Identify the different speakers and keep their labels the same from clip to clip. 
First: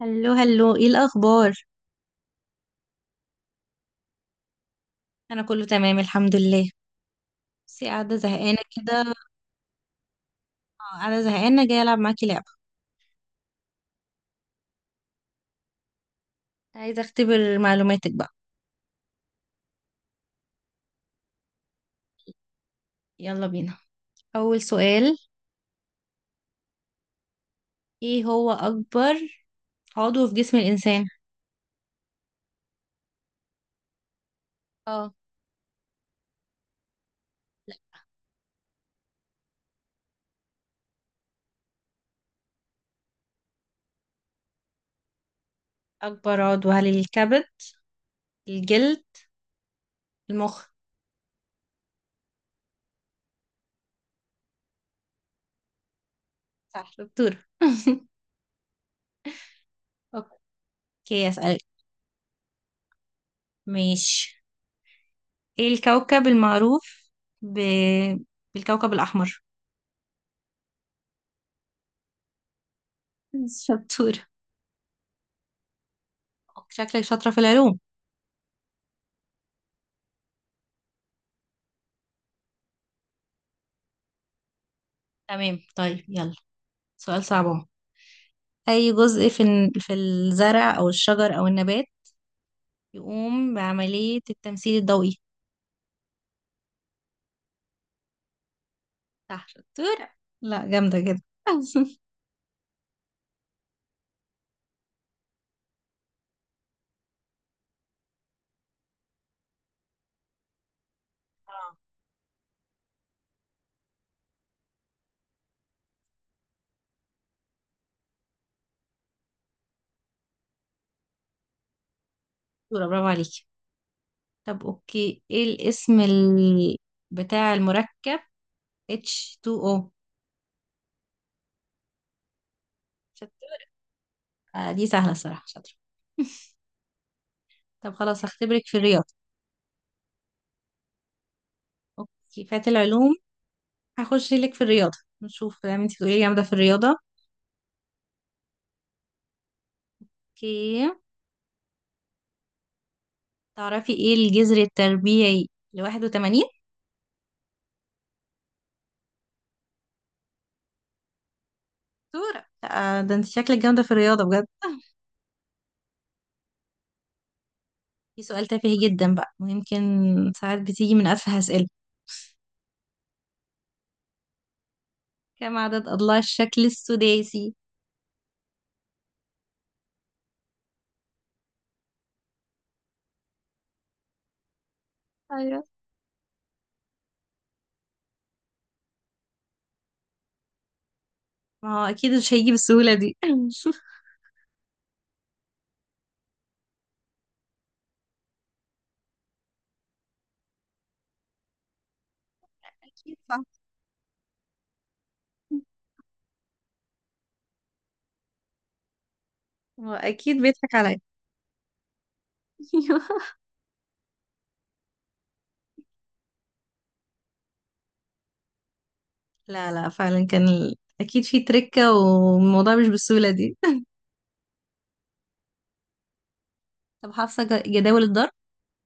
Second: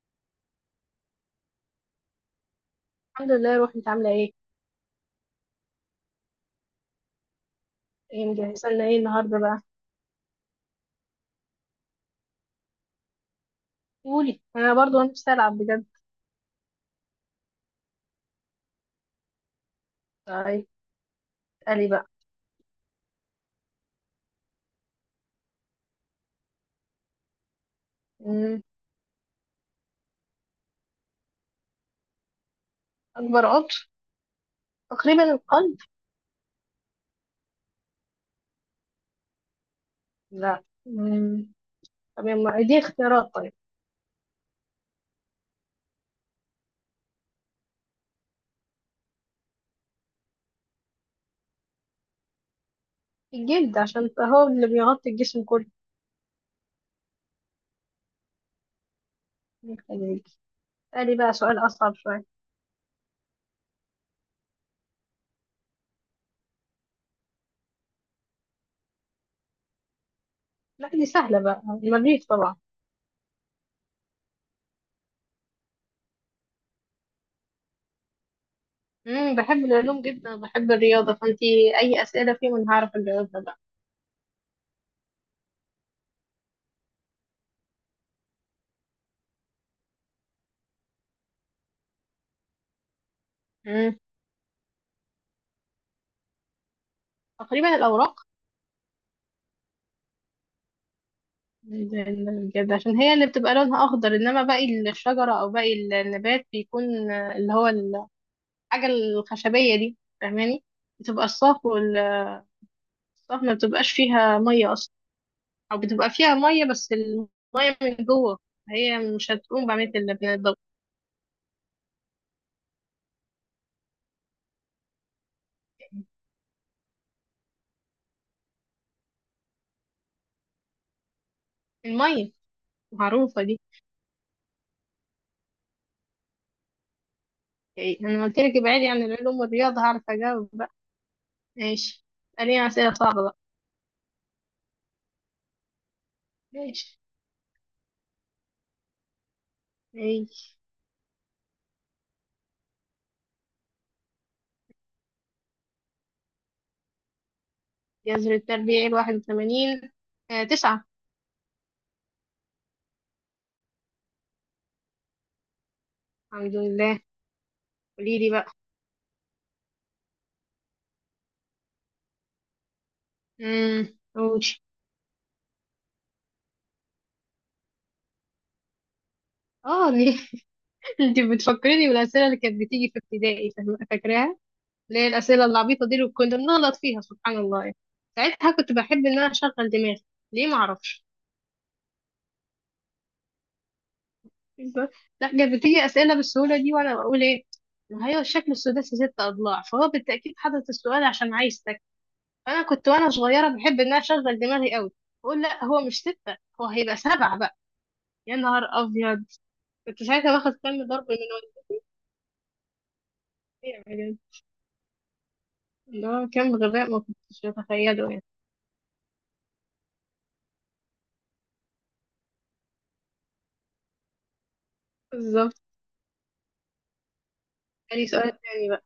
Speaker 1: هلو هلو، ايه الاخبار؟
Speaker 2: الحمد لله روحي، انت عامله ايه؟
Speaker 1: انا كله تمام الحمد لله. بس قاعده
Speaker 2: ايه
Speaker 1: زهقانه
Speaker 2: مجهزه لنا ايه
Speaker 1: كده.
Speaker 2: النهارده بقى؟
Speaker 1: آه، قاعده زهقانه، جايه العب معاكي لعبه.
Speaker 2: قولي، انا برضو انا نفسي العب بجد.
Speaker 1: عايزه اختبر معلوماتك بقى.
Speaker 2: طيب. قالي بقى.
Speaker 1: يلا بينا. اول سؤال: ايه هو
Speaker 2: مم.
Speaker 1: اكبر عضو في جسم الانسان؟
Speaker 2: اكبر عضو؟
Speaker 1: اه.
Speaker 2: تقريبا القلب.
Speaker 1: لا.
Speaker 2: لا. مم. طب يما دي اختيارات. طيب.
Speaker 1: اكبر عضو هل الكبد، الجلد، المخ؟
Speaker 2: الجلد عشان هو اللي بيغطي الجسم كله.
Speaker 1: صح دكتور.
Speaker 2: خليك. قالي
Speaker 1: اوكي
Speaker 2: بقى
Speaker 1: اسالك.
Speaker 2: سؤال اصعب شويه.
Speaker 1: ماشي. ايه الكوكب المعروف ب... بالكوكب الاحمر؟
Speaker 2: لا، دي سهله بقى، المريض طبعا.
Speaker 1: شطورة. شكلك شاطره في العلوم.
Speaker 2: مم. بحب العلوم جدا، بحب الرياضه، فانتي اي اسئله فيهم انا هعرف اجاوبها بقى.
Speaker 1: تمام طيب يلا، سؤال صعب. أي جزء في في الزرع أو الشجر أو النبات يقوم
Speaker 2: مم.
Speaker 1: بعملية التمثيل الضوئي؟
Speaker 2: تقريبا الاوراق.
Speaker 1: صح شطورة. لا جامدة جدا. اه.
Speaker 2: بجد، عشان هي اللي بتبقى لونها اخضر، انما باقي الشجره او باقي النبات بيكون اللي هو الحاجه الخشبيه دي، فاهماني؟ بتبقى الصاف والصاف، ما بتبقاش فيها ميه اصلا، او بتبقى فيها ميه بس الميه من جوه، هي مش هتقوم بعمليه الضوء.
Speaker 1: شطورة برافو عليكي. طب أوكي، إيه الاسم بتاع المركب H2O؟
Speaker 2: الميه، معروفه دي.
Speaker 1: شطورة. آه دي سهلة الصراحة، شاطرة. طب
Speaker 2: يعني
Speaker 1: خلاص
Speaker 2: انا قلت لك
Speaker 1: هختبرك في
Speaker 2: ابعدي عن
Speaker 1: الرياضة.
Speaker 2: العلوم والرياضه هعرف اجاوب بقى. ماشي.
Speaker 1: اوكي،
Speaker 2: اساليني
Speaker 1: فات
Speaker 2: اسئله
Speaker 1: العلوم.
Speaker 2: صعبه بقى.
Speaker 1: هخش لك في الرياضة، نشوف بقى انتي تقولي لي جامدة في الرياضة.
Speaker 2: ماشي، ماشي.
Speaker 1: اوكي، تعرفي ايه الجذر التربيعي ل81؟
Speaker 2: جذر التربيع 81، 9.
Speaker 1: دكتورة. آه، ده انت شكلك جامدة في الرياضة بجد.
Speaker 2: الحمد لله، قولي
Speaker 1: في
Speaker 2: لي
Speaker 1: سؤال
Speaker 2: بقى.
Speaker 1: تافه جدا بقى، ويمكن ساعات بتيجي من أسهل أسئلة.
Speaker 2: قولي.
Speaker 1: كم عدد أضلاع الشكل السداسي؟
Speaker 2: اه ليه؟ انت بتفكريني بالاسئله اللي كانت بتيجي في ابتدائي، فاكراها، اللي هي الاسئله
Speaker 1: ايوه.
Speaker 2: العبيطه دي اللي كنا بنغلط فيها، سبحان الله يعني. ساعتها كنت بحب ان انا اشغل دماغي، ليه ما اعرفش.
Speaker 1: ما هو أكيد مش هيجي بالسهولة دي.
Speaker 2: لا، كانت بتيجي اسئله بالسهوله دي وانا بقول ايه، ما هي الشكل السداسي 6 اضلاع فهو بالتاكيد حدد السؤال عشان عايز تك، فانا كنت وانا
Speaker 1: أكيد صح.
Speaker 2: صغيره بحب ان انا اشغل دماغي قوي، بقول لا هو مش 6 هو هيبقى 7 بقى، يا نهار ابيض.
Speaker 1: هو
Speaker 2: كنت ساعتها
Speaker 1: أكيد
Speaker 2: باخد
Speaker 1: بيضحك
Speaker 2: كم
Speaker 1: عليا.
Speaker 2: ضرب من والدتي. ده كان غباء ما كنتش أتخيله يعني.
Speaker 1: لا لا، فعلا كان أكيد في تركة، والموضوع مش بالسهولة دي.
Speaker 2: بالظبط.
Speaker 1: طب حافظة جداول
Speaker 2: تاني
Speaker 1: الضرب؟
Speaker 2: سؤال تاني بقى.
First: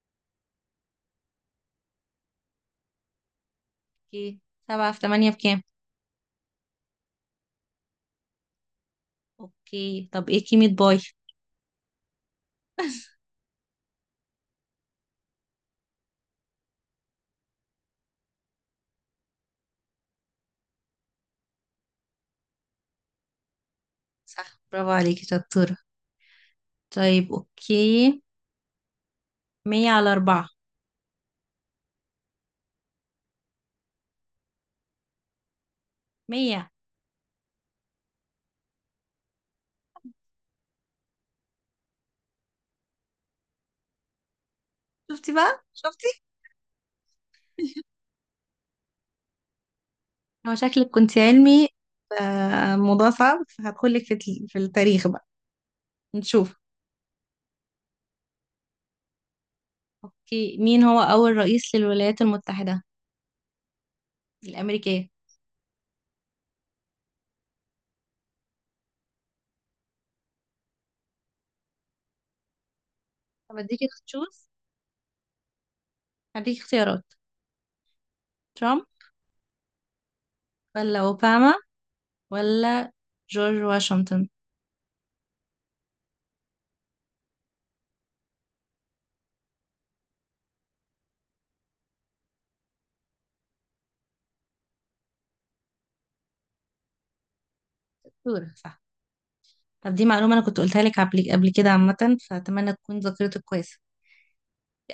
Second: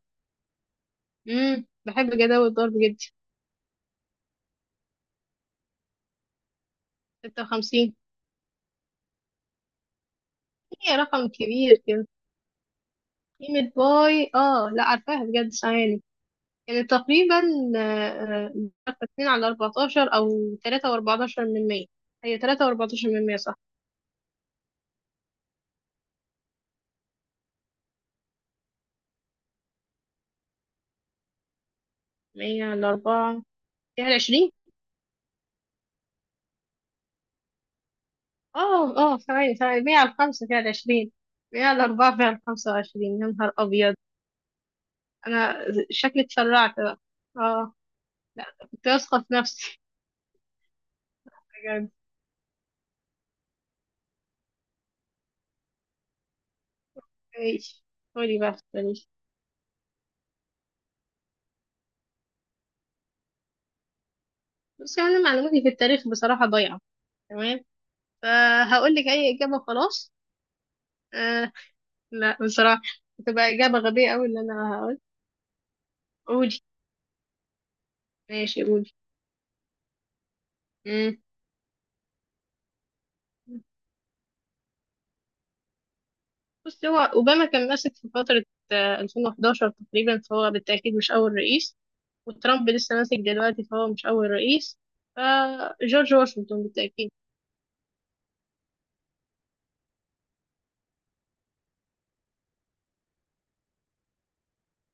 Speaker 2: بحب جداول الضرب جدا.
Speaker 1: اوكي، سبعة في تمانية بكام؟
Speaker 2: 56.
Speaker 1: اوكي، طب ايه كيمة
Speaker 2: هي
Speaker 1: باي؟
Speaker 2: رقم كبير كده. قيمة باي، لا عارفاها بجد، ثواني، يعني تقريبا، آه، 2 على 14 أو 3 و14 من 100. هي 3 و14 من 100، صح؟
Speaker 1: صح برافو عليكي شطورة. طيب اوكي، مية على أربعة.
Speaker 2: 100 على 4 فيها 20.
Speaker 1: مية.
Speaker 2: اه ثواني ثواني، 100 على 5 فيها 20، 100 على 4 فيها 25، يا نهار أبيض.
Speaker 1: شفتي
Speaker 2: أنا
Speaker 1: بقى،
Speaker 2: شكلي
Speaker 1: شفتي.
Speaker 2: اتسرعت بقى. اه. كنت واثقة في نفسي.
Speaker 1: هو شكلك كنت علمي.
Speaker 2: بجد.
Speaker 1: آه، موضوع صعب، فهدخلك في في التاريخ بقى. نشوف.
Speaker 2: ماشي، قولي بقى، ماليش.
Speaker 1: اوكي، مين هو اول رئيس للولايات المتحدة
Speaker 2: بس
Speaker 1: الامريكية؟
Speaker 2: أنا معلوماتي في التاريخ بصراحة ضايعة، تمام، فهقول لك أي إجابة خلاص. آه لا بصراحة، هتبقى
Speaker 1: طب
Speaker 2: إجابة
Speaker 1: اديكي
Speaker 2: غبية أوي اللي
Speaker 1: تشوز،
Speaker 2: أنا هقول. قولي.
Speaker 1: هديكي اختيارات:
Speaker 2: ماشي،
Speaker 1: ترامب،
Speaker 2: قولي.
Speaker 1: ولا
Speaker 2: مم.
Speaker 1: اوباما، ولا جورج واشنطن؟
Speaker 2: بصي، هو أوباما كان ماسك في فترة، 2011 تقريبا، فهو بالتأكيد مش أول رئيس، وترامب لسه ماسك دلوقتي فهو مش أول رئيس، فجورج واشنطن بالتأكيد.
Speaker 1: دكتورة، صح. طب دي معلومة انا كنت قلتها لك قبل كده عامة، فاتمنى تكون ذاكرتك كويسة.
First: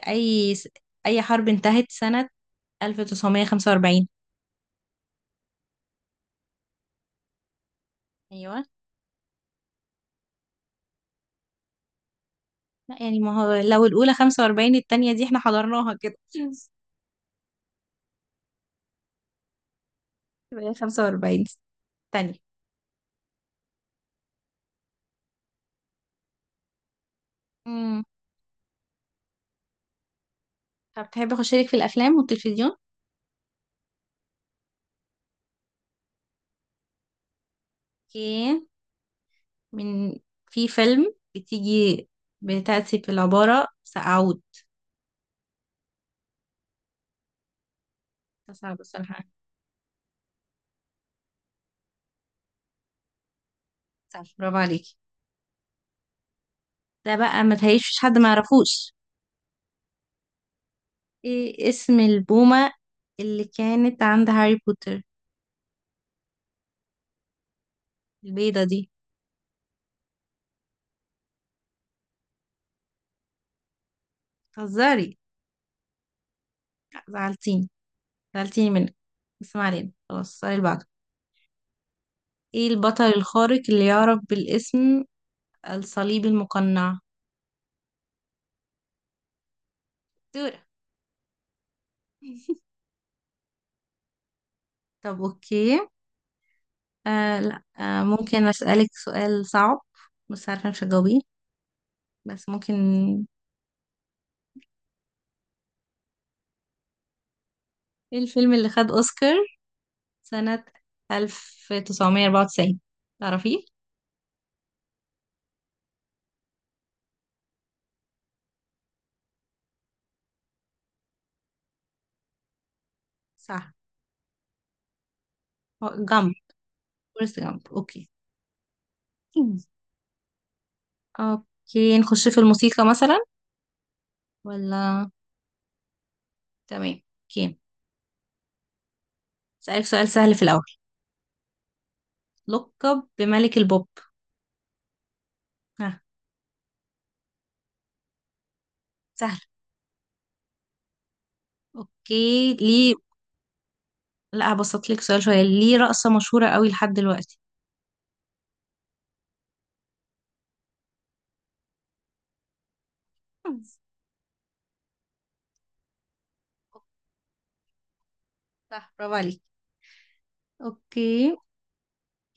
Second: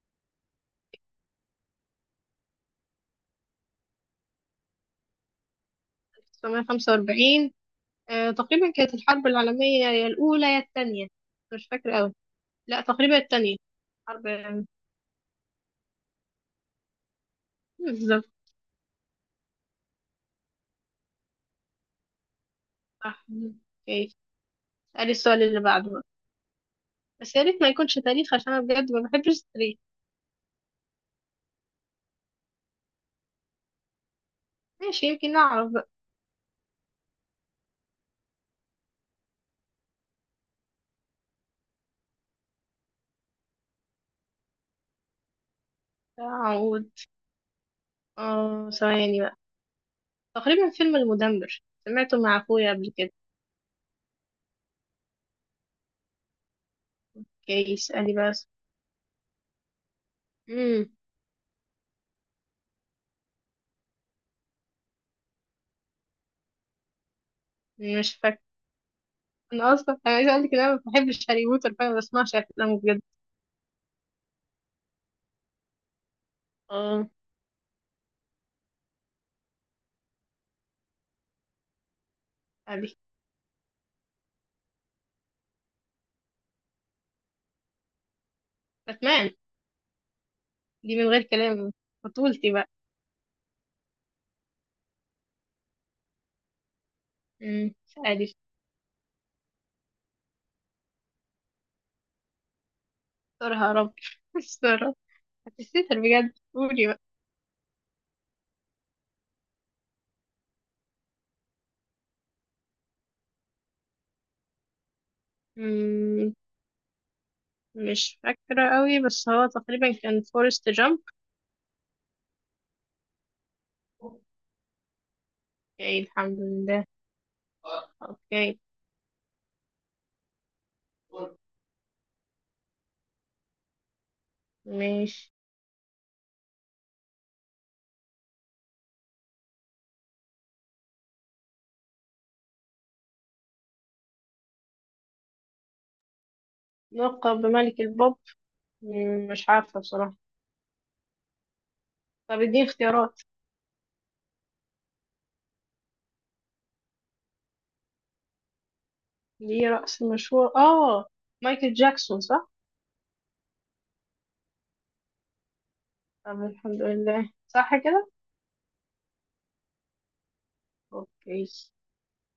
Speaker 1: اي س- اي حرب انتهت سنة 1945؟
Speaker 2: 1945.
Speaker 1: ايوه.
Speaker 2: تقريبا كانت الحرب العالمية يا الأولى يا التانية. مش فاكرة أوي. لا،
Speaker 1: لا
Speaker 2: تقريبا
Speaker 1: يعني، ما هو
Speaker 2: التانية.
Speaker 1: لو الأولى
Speaker 2: حرب
Speaker 1: 45، التانية دي احنا حضرناها كده.
Speaker 2: بالظبط.
Speaker 1: يبقى هي 45، التانية.
Speaker 2: صح. اوكي، اسألي السؤال اللي بعده بقى، بس يا ريت ما يكونش
Speaker 1: امم
Speaker 2: تاريخ عشان أنا بجد ما بحبش التاريخ.
Speaker 1: طب تحب أخش لك في الأفلام والتلفزيون؟
Speaker 2: ماشي، يمكن أعرف بقى.
Speaker 1: اوكي. من، في فيلم بتيجي، بتأتي في العبارة سأعود؟
Speaker 2: أعود.
Speaker 1: ده
Speaker 2: اه
Speaker 1: صعب
Speaker 2: ثواني
Speaker 1: الصراحة.
Speaker 2: بقى، تقريبا فيلم المدمر، سمعته مع أخويا قبل كده.
Speaker 1: صعب، برافو عليكي. ده بقى ما
Speaker 2: اوكي،
Speaker 1: تهيش
Speaker 2: اسألي
Speaker 1: حد ما
Speaker 2: بس.
Speaker 1: يعرفوش.
Speaker 2: مم.
Speaker 1: ايه اسم البومة اللي كانت عند هاري بوتر،
Speaker 2: مش فاكرة.
Speaker 1: البيضة دي؟
Speaker 2: أنا أصلا عايزة أقولك إن أنا ما بحبش هاري بوتر، فأنا ما بسمعش أفلامه بجد.
Speaker 1: بتهزري؟ لأ،
Speaker 2: اه.
Speaker 1: زعلتيني، زعلتيني منك. بس ما علينا، خلاص السؤال اللي بعده. ايه
Speaker 2: أبي.
Speaker 1: البطل الخارق اللي يعرف بالاسم الصليب المقنع؟
Speaker 2: باتمان.
Speaker 1: دورة.
Speaker 2: دي من غير كلام، بطولتي بقى.
Speaker 1: طب اوكي. آه لا
Speaker 2: امم
Speaker 1: آه
Speaker 2: عادي.
Speaker 1: ممكن اسألك سؤال صعب؟ بس عارفة مش هتجاوبيه، بس ممكن.
Speaker 2: استرها يا رب. استرها. هتستر بجد، قولي بقى.
Speaker 1: ايه الفيلم اللي خد اوسكار سنة 1994؟ تعرفيه؟
Speaker 2: امم مش فاكرة قوي بس هو تقريبا كان فورست جامب.
Speaker 1: صح.
Speaker 2: اوكي
Speaker 1: جامب.
Speaker 2: الحمد لله.
Speaker 1: فورست جامب. اوكي.
Speaker 2: اوكي.
Speaker 1: مم. اوكي نخش في الموسيقى مثلا، ولا؟
Speaker 2: ماشي.
Speaker 1: تمام اوكي. اسألك سؤال سهل في الاول. لقب بملك البوب. ها؟
Speaker 2: لقب بملك البوب.
Speaker 1: سهل.
Speaker 2: مش عارفة بصراحة. طب
Speaker 1: اوكي
Speaker 2: اديني
Speaker 1: ليه.
Speaker 2: اختيارات.
Speaker 1: لا هبسط لك سؤال شوية، ليه رقصة مشهورة قوي لحد دلوقتي.
Speaker 2: ليه رأس مشهور، اه، مايكل جاكسون صح؟ طب الحمد لله، صح كده؟
Speaker 1: صح برافو عليك. اوكي،
Speaker 2: اوكي.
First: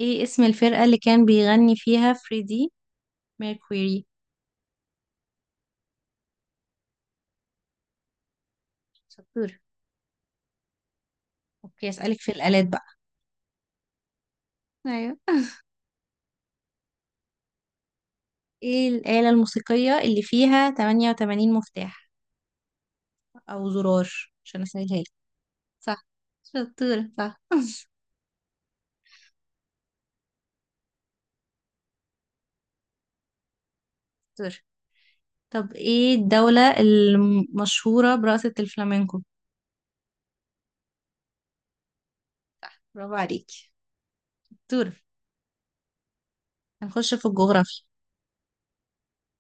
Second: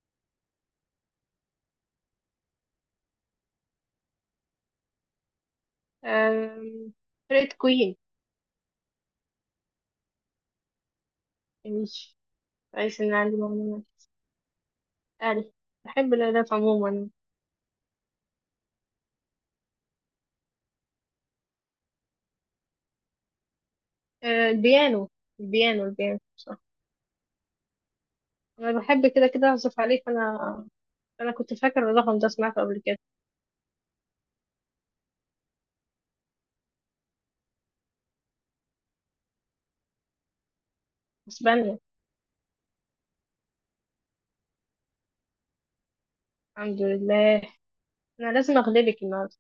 Speaker 1: ايه اسم الفرقة اللي كان بيغني فيها فريدي ميركوري؟
Speaker 2: أم... فرقة كوين.
Speaker 1: شطور. اوكي
Speaker 2: ماشي،
Speaker 1: اسألك في الآلات بقى.
Speaker 2: كويس ان عندي معلومات.
Speaker 1: ايوه.
Speaker 2: ألف. بحب الآلات عموما.
Speaker 1: ايه الآلة الموسيقية اللي فيها 88 مفتاح او زرار؟ عشان اسهلها لك.
Speaker 2: البيانو. البيانو
Speaker 1: صح
Speaker 2: البيانو صح.
Speaker 1: شطورة، صح
Speaker 2: أنا بحب كده كده أعزف عليه، فأنا كنت فاكرة الرقم ده سمعته قبل كده.
Speaker 1: شطورة. طب ايه الدولة المشهورة برقصة الفلامينكو؟
Speaker 2: بس بني.
Speaker 1: برافو عليكي، شطورة.
Speaker 2: الحمد
Speaker 1: هنخش في
Speaker 2: لله.
Speaker 1: الجغرافيا.
Speaker 2: أنا لازم أغلبك النهاردة.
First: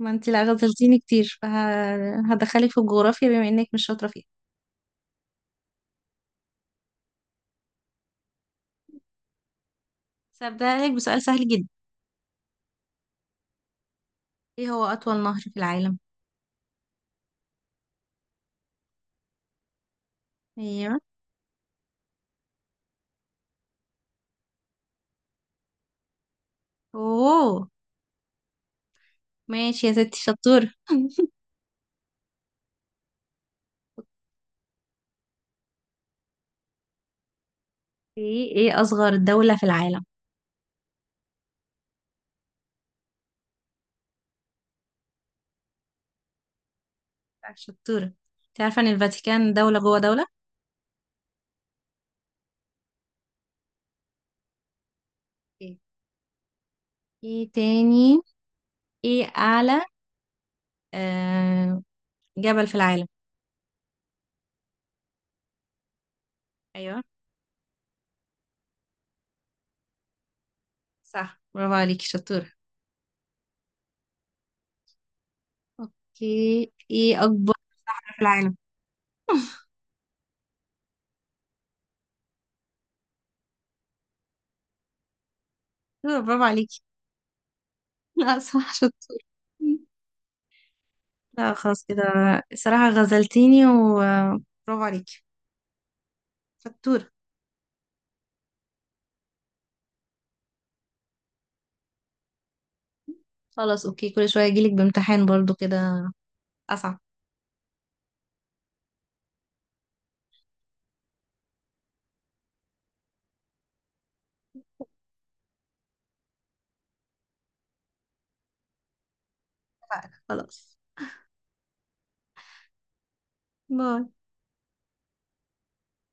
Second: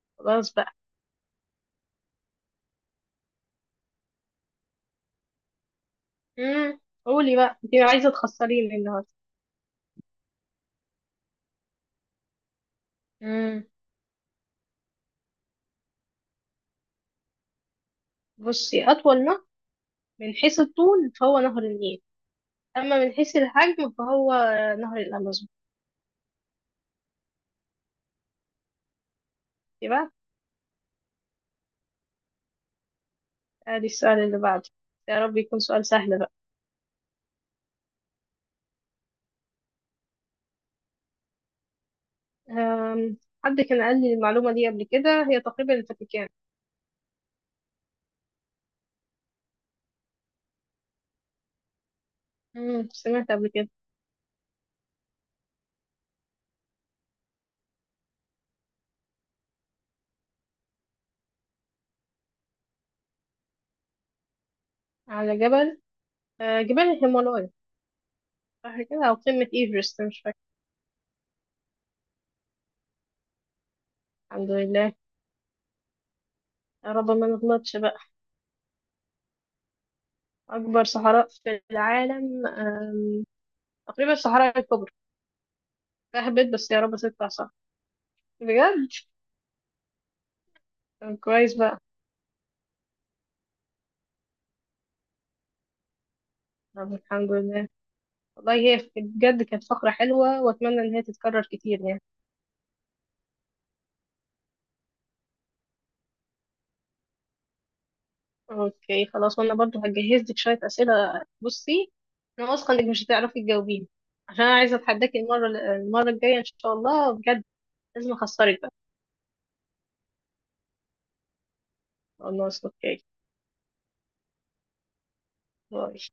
Speaker 1: ما انتي لا
Speaker 2: خلاص بقى.
Speaker 1: غزلتيني كتير، فهدخلك في الجغرافيا بما انك مش شاطرة فيها.
Speaker 2: مم. قولي بقى، أنت عايزة تخسريني النهاردة.
Speaker 1: بس هبدأ لك بسؤال سهل جدا.
Speaker 2: مم.
Speaker 1: ايه هو أطول نهر في العالم؟
Speaker 2: بصي، أطول نهر من حيث
Speaker 1: ايوه.
Speaker 2: الطول فهو نهر النيل. أما من حيث الحجم فهو نهر الأمازون.
Speaker 1: اوه، ماشي يا
Speaker 2: يبقى،
Speaker 1: ستي شطورة.
Speaker 2: ادي السؤال اللي بعده، يا رب يكون سؤال سهل.
Speaker 1: ايه أصغر دولة في العالم؟
Speaker 2: أم، حد كان قال لي المعلومة دي قبل كده، هي تقريبا الفاتيكان.
Speaker 1: لا، شطورة. انت عارفة ان الفاتيكان دولة جوه دولة؟
Speaker 2: سمعت قبل كده.
Speaker 1: ايه، تاني. ايه أعلى آه... جبل في العالم؟
Speaker 2: على جبل، جبال
Speaker 1: ايوه.
Speaker 2: الهيمالايا. صح كده، أو قمة إيفرست، مش فاكرة.
Speaker 1: صح برافو عليكي شطورة.
Speaker 2: الحمد لله.
Speaker 1: اوكي،
Speaker 2: يا رب
Speaker 1: ايه
Speaker 2: ما
Speaker 1: أكبر
Speaker 2: نغلطش بقى.
Speaker 1: في العالم؟
Speaker 2: أكبر صحراء في العالم، تقريبا الصحراء الكبرى.
Speaker 1: شطورة، برافو
Speaker 2: فهبت بس يا
Speaker 1: عليكي.
Speaker 2: رب تطلع صح.
Speaker 1: لا صح،
Speaker 2: بجد.
Speaker 1: شطورة.
Speaker 2: طب
Speaker 1: لا
Speaker 2: كويس بقى.
Speaker 1: خلاص كده، الصراحة غزلتيني وبرافو عليكي.
Speaker 2: طب
Speaker 1: فاتورة.
Speaker 2: الحمد لله. والله هي بجد كانت فقرة حلوة، وأتمنى إن هي تتكرر كتير يعني.
Speaker 1: خلاص اوكي، كل شوية اجيلك بامتحان برضو كده، اصعب.
Speaker 2: اوكي خلاص، وانا برضو هجهز لك شويه اسئله، بصي، انا واثقه انك مش هتعرفي تجاوبيها، عشان انا عايزه اتحداكي المره الجايه ان شاء الله بجد، لازم اخسرك بقى.
Speaker 1: اتفقنا. خلاص.
Speaker 2: خلاص اوكي.
Speaker 1: باي.
Speaker 2: باي.